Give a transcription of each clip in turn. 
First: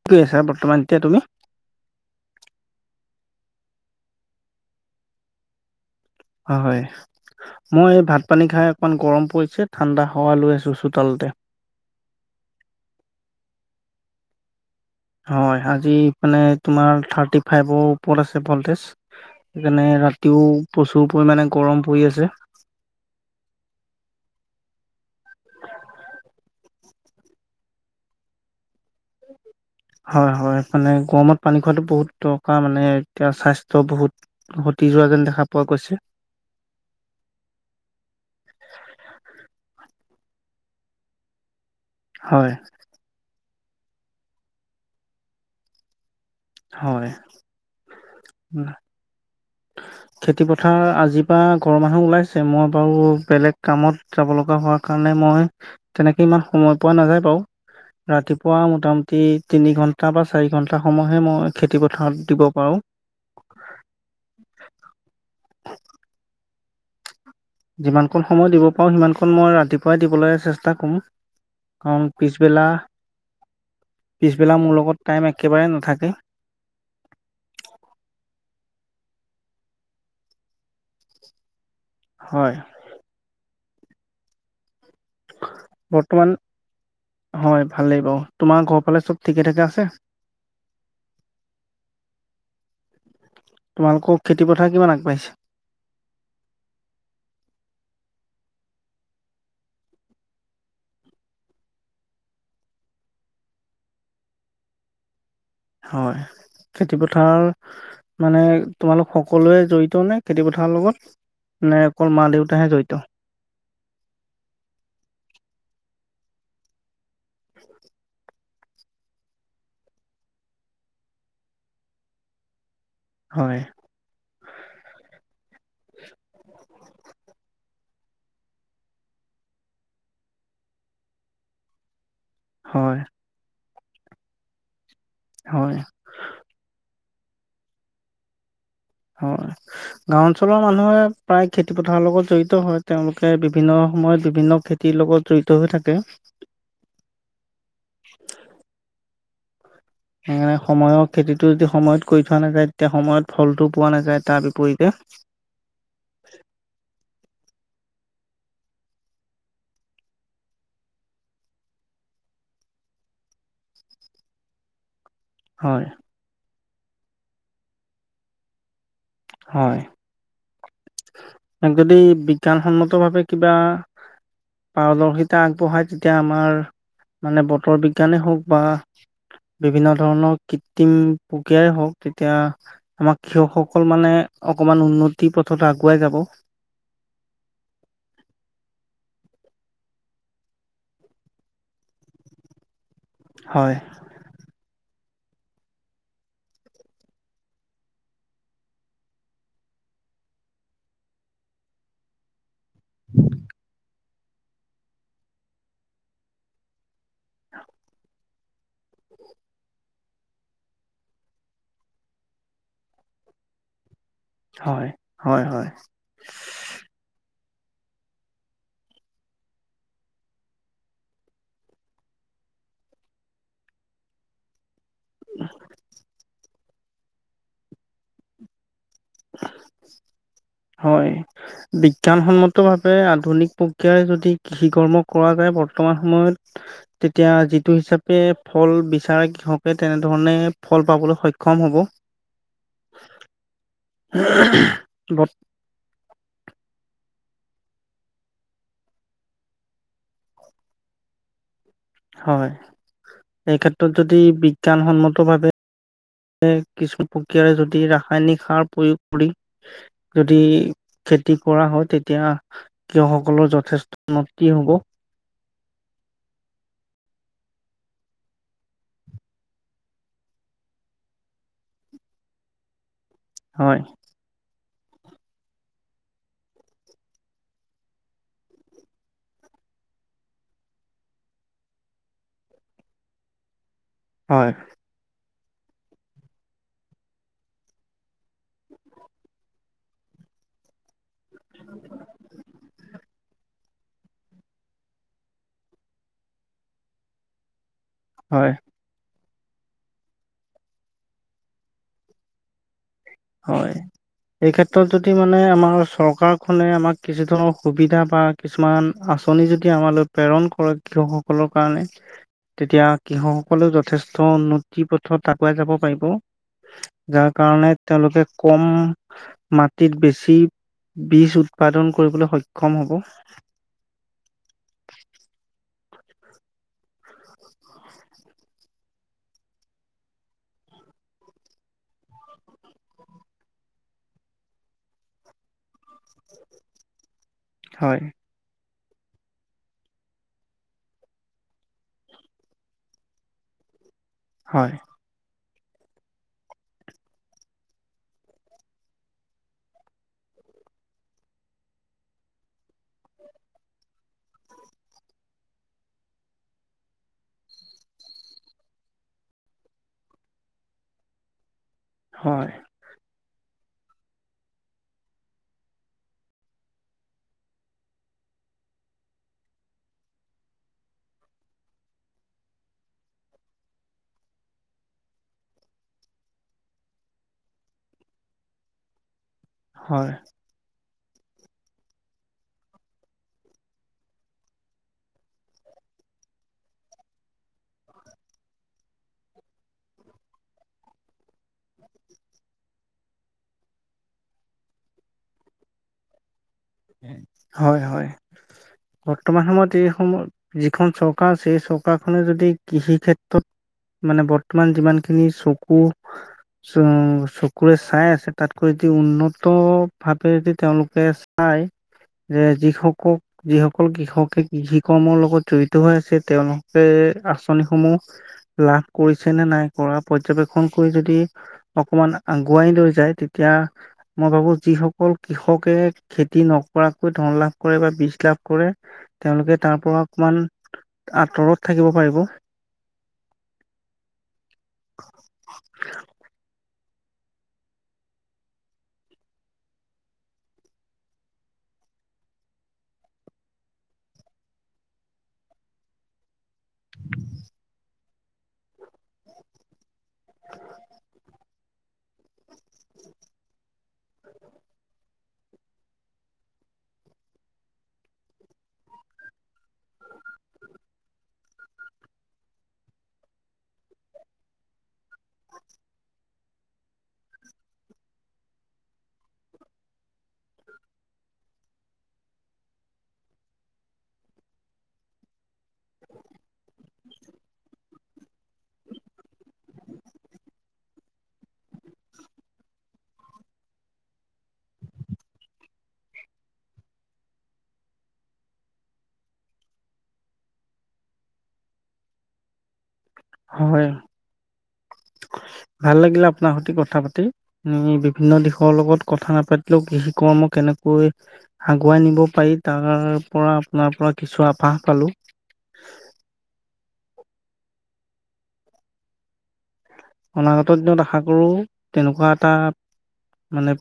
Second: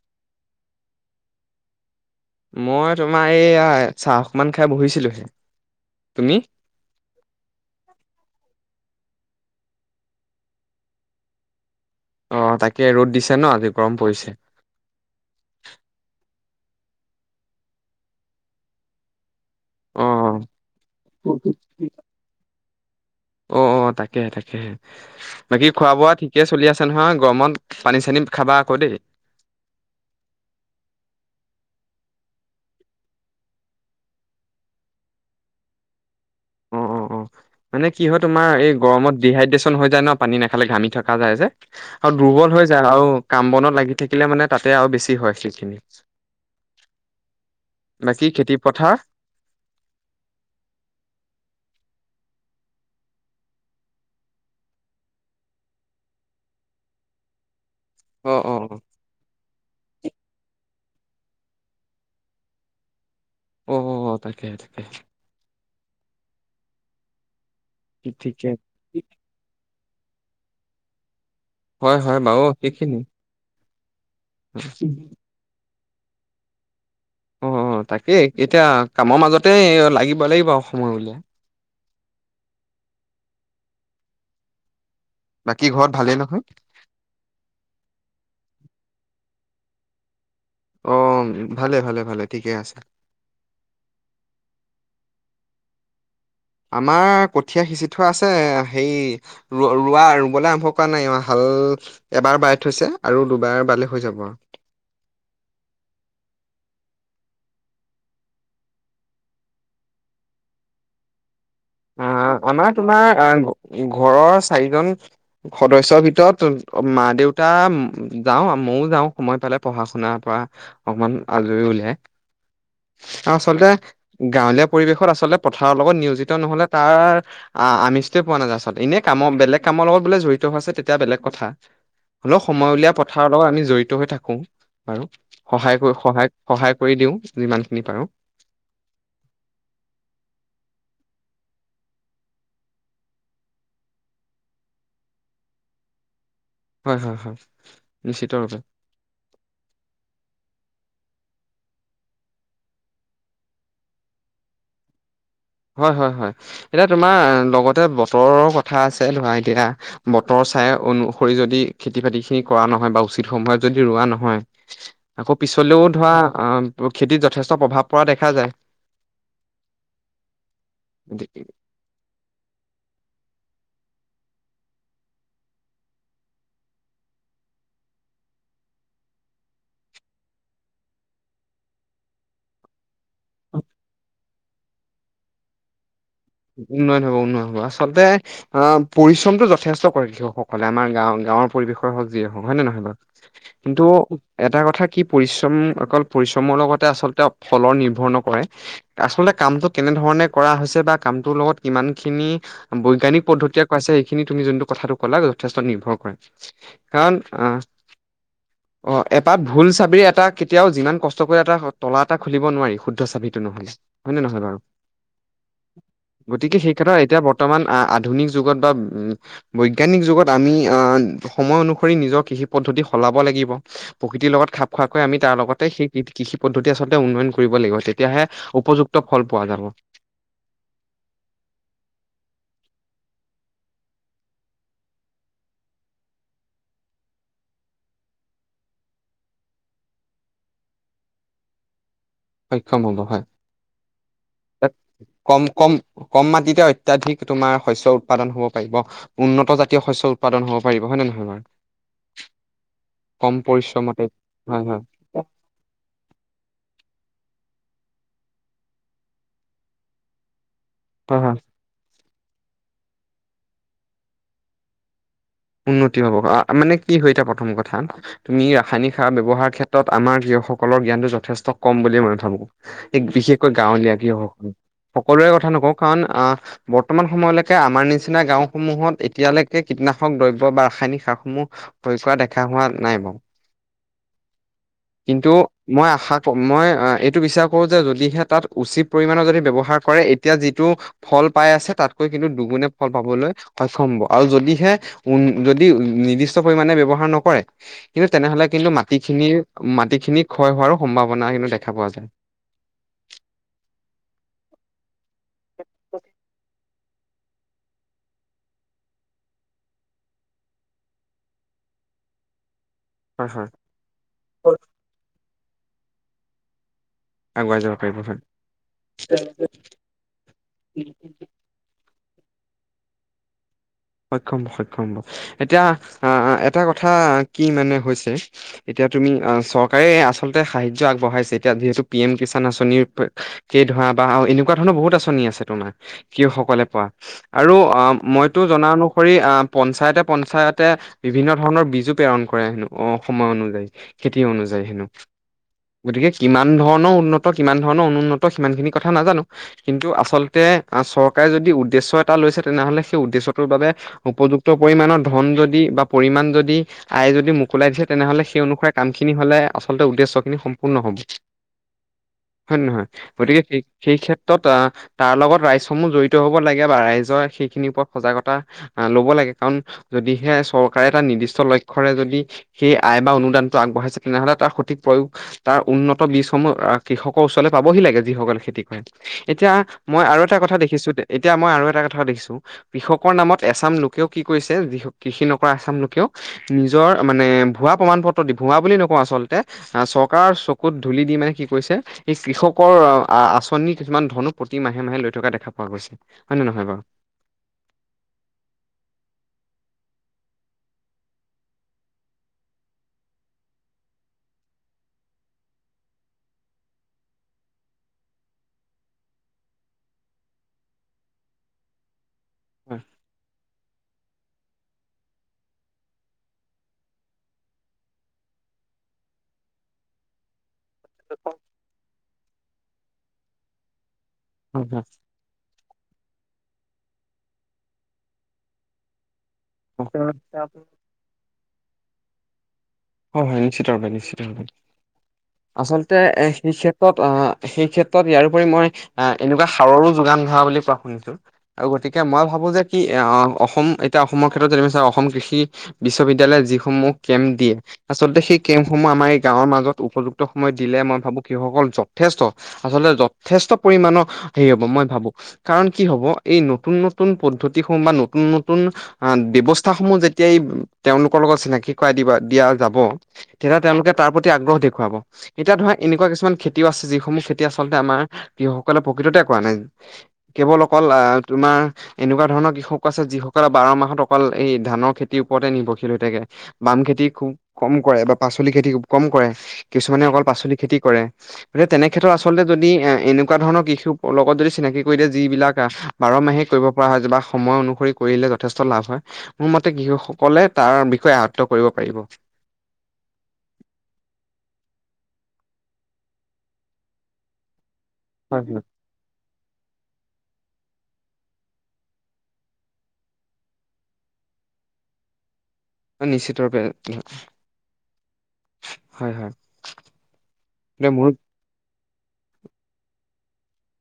কি কৰি আছা বৰ্তমান এতিয়া তুমি? মই তোমাৰ এইয়া চাহ অকমান খাই বহিছিলোহি, তুমি? হয়, মই এই ভাত পানী খাই অকণমান গৰম পৰিছে ঠাণ্ডা হাৱা লৈ আছোঁ চোতালতে। অ', তাকে ৰ'দ দিছে ন' আজি গৰম পৰিছে। হয়, আজি মানে তোমাৰ থাৰ্টি ফাইভৰ ওপৰত আছে ভল্টেজ। সেইকাৰণে অ' ৰাতিও প্ৰচুৰ পৰিমাণে গৰম পৰি আছে। অ', অ', তাকেহে তাকেহে। বাকী খোৱা-বোৱা ঠিকে চলি আছে নহয়? গৰমত পানী-চানী খাবা আকৌ দেই। হয়, হয়, মানে গৰমত পানী খোৱাটো বহুত দৰকাৰ মানে এতিয়া স্বাস্থ্য বহুত [unintelligible] যোৱা যেন দেখা পোৱা গৈছে। অ' অ' মানে কি হয় তোমাৰ এই গৰমত ডিহাইড্ৰেচন হৈ যায় ন' পানী নাখালে ঘামি থকা যায় যে আৰু দুৰ্বল হয় হৈ যায়, আৰু কাম বনত লাগি থাকিলে মানে তাতে আৰু বেছি হয় সেইখিনি। হয়। বাকী খেতি-পথাৰ? খেতি-পথাৰ আজিৰ পৰা ঘৰৰ মানুহ ওলাইছে মই বাৰু বেলেগ কামত যাব লগা হোৱা [unintelligible] মই তেনেকে ইমান সময় পোৱা নাযায় বাৰু অ' ৰাতিপুৱা অ' মোটামুটি তিনি ঘণ্টা বা চাৰি ঘণ্টা সময়হে মই খেতিপথাৰত দিব পাৰোঁ। অ অ তাকে তাকে। যিমানকন সময় ঠিকে। দিব পাৰো সিমাকন মই ৰাতিপুৱাই দিবলৈ চেষ্টা কৰো। হয় কাৰণ হয় বাৰু পিছবেলা সেইখিনি। পিছবেলা মোৰ লগত টাইম একেবাৰে নাথাকে। অ তাকেই এতিয়া কামৰ মাজতে এই লাগিব লাগিব সময় উলিয়াই। হয় বাকী ঘৰত ভালেই বৰ্তমান নহয়। হয় ভালেই বাৰু তোমাৰ ঘৰ ফালে চব ঠিকে ঠাকে আছে। অ ভালে ভালে ভালে ঠিকে আছে তোমালোকৰ খেতিপথাৰ কিমান আগবাঢ়িছে? আমাৰ কঠীয়া সিঁচি থোৱা আছে সেই ৰ ৰোৱা ৰুবলৈ আৰম্ভ কৰা নাই ইমান হাল এবাৰ বাই থৈছে আৰু দুবাৰ বালে হৈ যাব আৰু। অ খেতি পথাৰ মানে তোমালোক সকলোৱে জড়িত নে খেতি পথাৰৰ লগত নে অকল মা আহ আমাৰ দেউতাহে জড়িত? তোমাৰ আহ ঘৰৰ চাৰিজন সদস্যৰ ভিতৰত মা দেউ তা যাওঁ আৰু মইও যাওঁ সময় পালে পঢ়া শুনাৰ পৰা অকমান আজৰি উলিয়াই আও হয়, আচলতে গাঁৱলীয়া পৰিৱেশত আচলতে পথাৰৰ লগত নিয়োজিত নহলে তাৰ আহ আমিজটোৱে পোৱা নাযায় আচলতে এনে কামৰ বেলেগ কামৰ বোলে জড়িত হৈ আছে তেতিয়া বেলেগ কথা হলেও সময় উলিয়াই হয়, পথাৰ লগত আমি জড়িত হৈ থাকো বাৰু সহায় হয়, কৰি সহায় সহায় কৰি দিও যিমানখিনি পাৰো। অ গাঁও অঞ্চলৰ মানুহে প্ৰায় খেতি পথাৰৰ লগত জড়িত হয় তেওঁলোকে বিভিন্ন সময়ত বিভিন্ন খে তিৰ লগত জড়িত হৈ থাকে। হয় হয় হয় বেছি দৰকাৰ। সেইকাৰণে সময়ৰ খেতিটো যদি সেইকাৰণে সময়ৰ খেতিটো যদি সময়ত কৰি থোৱা নাযায় তেতিয়া সময়ত ফলটো পোৱা নাযায় তাৰ বিপৰীতে। হয় হয় হয় এতিয়া তোমাৰ লগতে বতৰৰ কথা আছে ধৰা এতিয়া বতৰ চাই অনুসৰি যদি খেতি বাতিখিনি কৰা নহয় বা উচিত সময়ত যদি ৰোৱা নহয় আকৌ হয় পিছলেও ধৰা অ খেতিত যথেষ্ট প্ৰভাৱ পৰা দেখা যায়। হয় উম তাক যদি বিজ্ঞানসন্মতভাৱে কিবা পাৰদৰ্শিতা আগবঢ়াই তেতিয়া আমাৰ মানে বতৰ বিজ্ঞানেই হওক বা বিভিন্ন ধৰণৰ কৃত্ৰিম প্ৰক্ৰিয়াই হওক তেতিয়া আমাৰ কৃষকসকল মানে অকমান উন্নতিৰ পথত আগুৱাই যাব। উন্নয়ন হ'ব উন্নয়ন হ'ব আচলতে অ পৰিশ্ৰমতো যথেষ্ট কৰে কৃষকসকলে আমাৰ গা গাঁৱৰ পৰিৱেশৰ হওক যিয়েই হওক হয় নে নহয় বাৰু হয় কিন্তু এটা কথা কি পৰিশ্ৰম অকল পৰিশ্ৰমৰ লগতে আচলতে ফলৰ নিৰ্ভৰ নকৰে। আচলতে কামটো কেনেধৰণে কৰা হৈছে বা কামটোৰ লগত কিমানখিনি বৈজ্ঞানিক পদ্ধতিয়ে কৰাইছে খিনি তুমি যোনটো কথাটো ক'লা যথেষ্ট নিৰ্ভৰ কৰে কাৰণ অহ অ এপাত ভুল চাবিৰ এটা কেতিয়াও যিমান কষ্ট কৰি এটা তলা এটা খুলিব নোৱাৰি শুদ্ধ চাবিটো নহ'লে। হয়নে নহয় বাৰু হয় হয় হয় গতিকে সেই ক্ষেত্ৰত বৰ্তমান আধুনিক যুগত বা উম বৈজ্ঞানিক যুগত আমি আ সময় অনুসৰি নিজৰ কৃষি পদ্ধতি সলাব লাগিব। প্ৰকৃতিৰ লগত খাপ খোৱাকৈ আমি তাৰ লগতে সেই কৃষি পদ্ধতি আচলতে উন্নয়ন কৰিব লাগিব তেতিয়াহে উপযুক্ত ফল পোৱা যাব। হয়। বিজ্ঞানসন্মতভাৱে আধুনিক প্ৰক্ৰিয়াৰে যদি কৃষি কৰ্ম কৰা যায় বৰ্তমান সময়ত তেতিয়া যিটো হিচাপে ফল বিচাৰে কৃষকে তেনেধৰণে ফল পাবলৈ সক্ষম হ'ব। সক্ষম হব হয়, বত- কম কম কম মাটিতে অত্যাধিক তোমাৰ শস্য উৎপাদন হব পাৰিব। উন্নত জাতীয় শস্য উৎপাদন হব পাৰিব হয় নে নহয় বাৰু। হয়, কম এই ক্ষেত্ৰত পৰিশ্ৰমতে যদি হয় হয় বিজ্ঞানসন্মত ভাৱে কিছু প্ৰক্ৰিয়াৰে যদি ৰাসায়নিক সাৰ প্ৰয়োগ কৰি যদি হয় হয়। খেতি কৰা হয় তেতিয়া কৃষকসকলৰ যথেষ্ট উন্নতি হব। উন্নতি হব, মানে কি হয় এতিটা প্ৰথম কথা তুমি ৰাসায়নিক সাৰ ব্যয়ৱহাৰ ক্ষেত্ৰত আমাৰ কৃষকসকলৰ জ্ঞানটো যথেষ্ট কম বুলিুল মই ভাবো। এক বিশেষকৈ হয়, গাঁৱলীয়া কৃষক সকলোৰে কথা নকওঁ কাৰণ অ বৰ্তমান সময়লৈকে আমাৰ নিচিনা গাওসমূহত এতিয়ালৈকে কীটনা দ্ৰব্য বা ৰাসায়নিক সাৰসমূহ প্ৰয়োগ কৰা দেখা হোৱা নাই বুলি বাৰু। হয়। কিন্তু মই আশা কৰো মই এইটো বিচাৰ কৰো যে যদিহে তাত উচিত পৰিমণৰ যদি ব্যৱহাৰ কৰে এতিয়া যিটো ফল পাই আছে তাতকৈ কিন্তু দুগুণে ফল পাবলৈ সক্ষম হ'ব আৰু যদিহে উ যদি নিৰ্দিষ্ট পৰিমণে ব্য্ৱহাৰ নকৰে কিন্তু তেনেহলে হয়, কিন্তু মা তিখিনি - মাটিখিনি ক্ষয় হোৱাৰো সম্ভাৱনা কিন্তু দেখা পোৱা যায়। হয় এই ক্ষেত্ৰত যদি মানে আমাৰ চৰকাৰখনে আমাক কিছু ধৰণৰ সুবিধা বা কিছুমান আঁচনি যদি আমালৈ প্ৰেৰণ কৰে কৃষকসকলৰ কাৰণে তেতিয়া হয় হয় কৃষকসকলেও যথেষ্ট উন্নতি পথত আগুৱাই যাব পাৰিব যাৰ আগুৱাই কাৰণে যাব পাৰিব তেওঁলোকে হয় কম মাটিত বেছি বীজ উত পাদন কৰিবলৈ সক্ষম হ'ব। সক্ষম হব সক্ষম হব এতিয়া আহ এটা কথা কি মানে হৈছে। এতিয়া তুমি, চৰকাৰে আচলতে সাহা্য আগবঢ়াইছে এতিয়া যিহেতু পি এম কিষাণ আঁচনিৰ প কেই ধৰা বা এনেকুৱা ধৰণৰ বহুত আঁচনি আছে তোমাৰ কৃষক সকলে পোৱা আৰু অ হয় মই জনা অনুসৰি পঞ্চায়তে পঞ্চায়তে বিভিন্ন ধৰণৰ বীজো প্ৰেৰণ কৰে হেনো অ সময় অনুযায়ী খেতি অনুযায়ী হয় হেনো। গতিকে কিমান ধৰণৰ উন্নত কিমান ধৰণৰ অনুন্নত সিমানখিনি কথা নাজানো কিন্তু আচলতে চৰকাৰে যদি উদ্দেশ্য এটা লৈছে তেনেহলে সেই উদ্দেশ্য টো বাবে উপযুক্ত পৰিমণৰ ধন যদি বা পৰিমাণ যদি আয়ে যদি মোকলাই দিছে তেনেহলে সেই অনুসাৰে কাম খিনি হলে আচলতে উদ্দেশ্য খিনি সম্পূৰ্ণ হব। হয় নহয় গতিকে সেই- সেই ক্ষেত্ৰত অ তাৰ লগত ৰাইজসমূহ জড়িত হ'ব লাগে বা ৰাইজৰ সেইখিনিৰ ওপৰত সজাগতা ল'ব লাগে কাৰণ যদিহে চৰকাৰে এটা নিৰ্দিষ্ট লক্ষ্য়ৰে যদি সেই আয় বা অনুদানটো আগবঢ়াইছে তেনেহলে তাৰ সঠিক প্ৰয়োগ তাৰ উন্নত বীজসমূহ আহ কৃষকৰ ওচৰলৈ পাবহি লাগে যিসকলে খেতি কৰে। এতিয়া মই হয়। আৰু এটা কথা দেখিছো, এতিয়া মই এটা দেখিছো কৃষকৰ নামত এচাম লোকেও কি কৰিছে যি হক কৃষি নকৰা এচাম লোকেও নিজৰ মানে ভুৱা প্ৰমাণ পত্ৰ দি ভুৱা বুলি নকওঁ আচলতে। আ চৰকাৰৰ চকুত ধূলি দি মানে সি কৈছে এই কৃষকৰ আ-আঁচনি কিছুমান ধনো প্ৰতি মাহে-মাহে লৈ থকা দেখা পোৱা গৈছে, হয় নে নহয় বাৰু? হয়, হয়। বৰ্তমান সময়ত এইসময় যিখন চৰকাৰ ছেই চকাৰখনে যদি কৃষি ক্ষেত্ৰত মানে বৰ্তমান যিমানখিনি চকু চ-চকুৰে চাই আছে তাতকৈ দি উন্নত ভাৱে দি তেওঁলোকে আই যে [unintelligible] যিস কল কৃষকে কৃষি কৰ্মৰ লগত জড়িত হৈ আছে, তেওঁলোকে আঁচনিসমূহ লাভ কৰিছে নে নাই কৰা পৰ্যবেক্ষণ কৰি যদি অকমাণ আগুৱাই লৈ যায়, তেতিয়া মই ভাবো হয় যিসকল কৃষকে খেতি নকৰাকৈ ধন লাভ কৰে বা বীজ লাভ কৰে, তেওঁলোকে তাৰ পৰা হয় অকমাণ আঁতৰত থাকিব পাৰিব। হয়, হয়। নিশ্চিতভাবে, নিশ্চিতভাবে। আচলতে এ সেই ক্ষেত্ৰত অ' সেই ক্ষেত্ৰত ইয়াৰ উপৰি মই আ, এনেকুৱা সাৰৰো যোগান ধৰা বুলি কোৱা শুনিছোঁ। আৰু গতিকে মই ভাবো যে কি [unintelligible] অসম এতিয়া অসমৰ ক্ষেত্ৰত যে [unintelligible] অসম কৃষি বিশ্ববিদ্যালয়ে যি সমূহ কেম্প দিয়ে আচলতে সেই কেম্পসমূহ আমাৰ এই গাঁৱৰ মাজত উপযুক্ত সময়ত দিলে মই ভাবোঁ কৃষকসকল যথেষ্ট আচলতে যথেষ্ট পৰিমাণৰ হেৰি হ'ব, মই ভাবোঁ। কাৰণ কি হ'ব, এই নতুন-নতুন পদ্ধতিসমূহ বা নতুন-নতুন আঁন ব্যৱস্থাসমূহ যেতিয়াই তেওঁলোকৰ লগত চিনাকি কৰাই দিবা দিয়া যাব, তেতিয়া তেওঁলোকে তাৰ প্ৰতি আগ্ৰহ দেখুৱাব। এতিয়া ধৰা এনেকুৱা কিছুমান খেতিও আছে, যিসমূহ খেতি আচলতে আমাৰ কৃষকসকলে প্ৰকৃততে কৰা নাই। কেৱল অকল আহ তোমাৰ এনেকুৱা ধৰণৰ কৃষক আছে, যিসকলে বাৰ মাহত অকল এই ধানৰ খেতিৰ ওপৰতে নিৰ্ভৰশীল হৈ থাকে। বাম খেতি খুব কম কৰে বা পাচলি খেতিব কম কৰে, কিছুমানে অকল পাচলি খেতি কৰে। [unintelligible] তেনে ক্ষেত্ৰত আচলতে যদি এ-এনেকুৱা ধৰণৰ কৃষিৰ লগত যদি চিনাকি কৰি দিয়ে যিবিলাক বাৰ মাহেই কৰিব পৰা হয় যে বা সময় অনুসৰি কৰিলে যথেষ্ট লাভ হয়। মোৰ মতে কৃষকসকলে তাৰ বিষয়ে আয়ত্ত্ব কৰিব পাৰিব। হয়। ভাল লাগিলে আপোনাৰ সৈতে কথা পাতি। [unintelligible] অন্য হয় হয়। দিশৰ লগত কথা নাপাতিলেও কৃষি কৰ্ম কেনেকৈ আগুৱাই নিব পাৰি তাৰ পৰা আপোনাৰ পৰা কিছু আভাস পালো। নিশ্চিতৰূপে। হয়, হয়। অনাগত দিনত মোৰো আশা কৰোঁ তেনেকুৱা এটা মানে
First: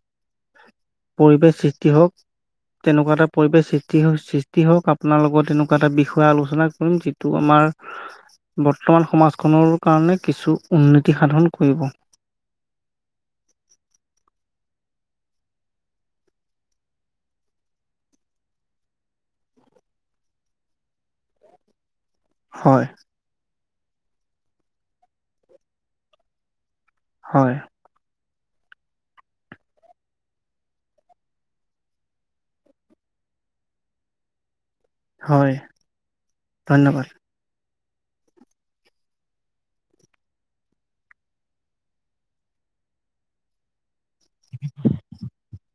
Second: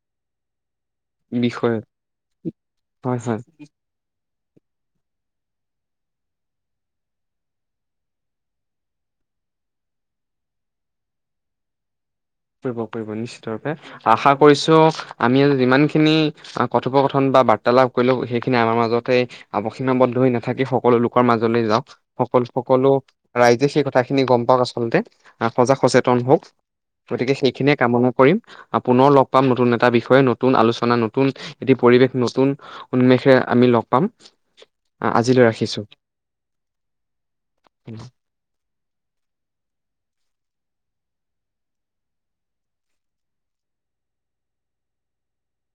পৰিৱেশ বিষয় সৃষ্টি হওক। তেনেকুৱা হয় এটা হয় পৰিৱেশ সৃ টি হওঁ, সৃষ্টি হওঁক আপোনাৰ লগত এনেকুৱা এটা বিষয় আলোচনা কৰিম যিটো আমাৰ বৰ্তমান সমাজখনৰো কাৰণে কিছু উন্নতি সাধন কৰিব। কৰিব, কৰিব। নিশ্চিত ৰূপে, আশা কৰিছোঁ, আমি যিমান খিনি আ কথোপকথন বা বাৰ্তালাপ কৰিলোঁ, সেইখিনি আমাৰ মাজতে আৱ সীমাবদ্ধ হৈ নাথাকি সকলো লোকৰ মাজলৈ যাওক সকল হয় সকলো ৰাইজে সেই কথাখিনি গম পাওক আচলতে। এ সজাগ সচেতন হওঁক। গতিকে হয় সেইখিনিয়ে কামনা কৰিম। আ পুনৰ লগ পাম নতুন এটা বিষয়ে, নতুন আলোচনা, নতুন এটি পৰিৱেশ, নতুন উন্মেষে আমি লগ পাম। আ-আজিলৈ হয় ৰাখিছোঁ‌। ধন্যবাদ। [unintelligible]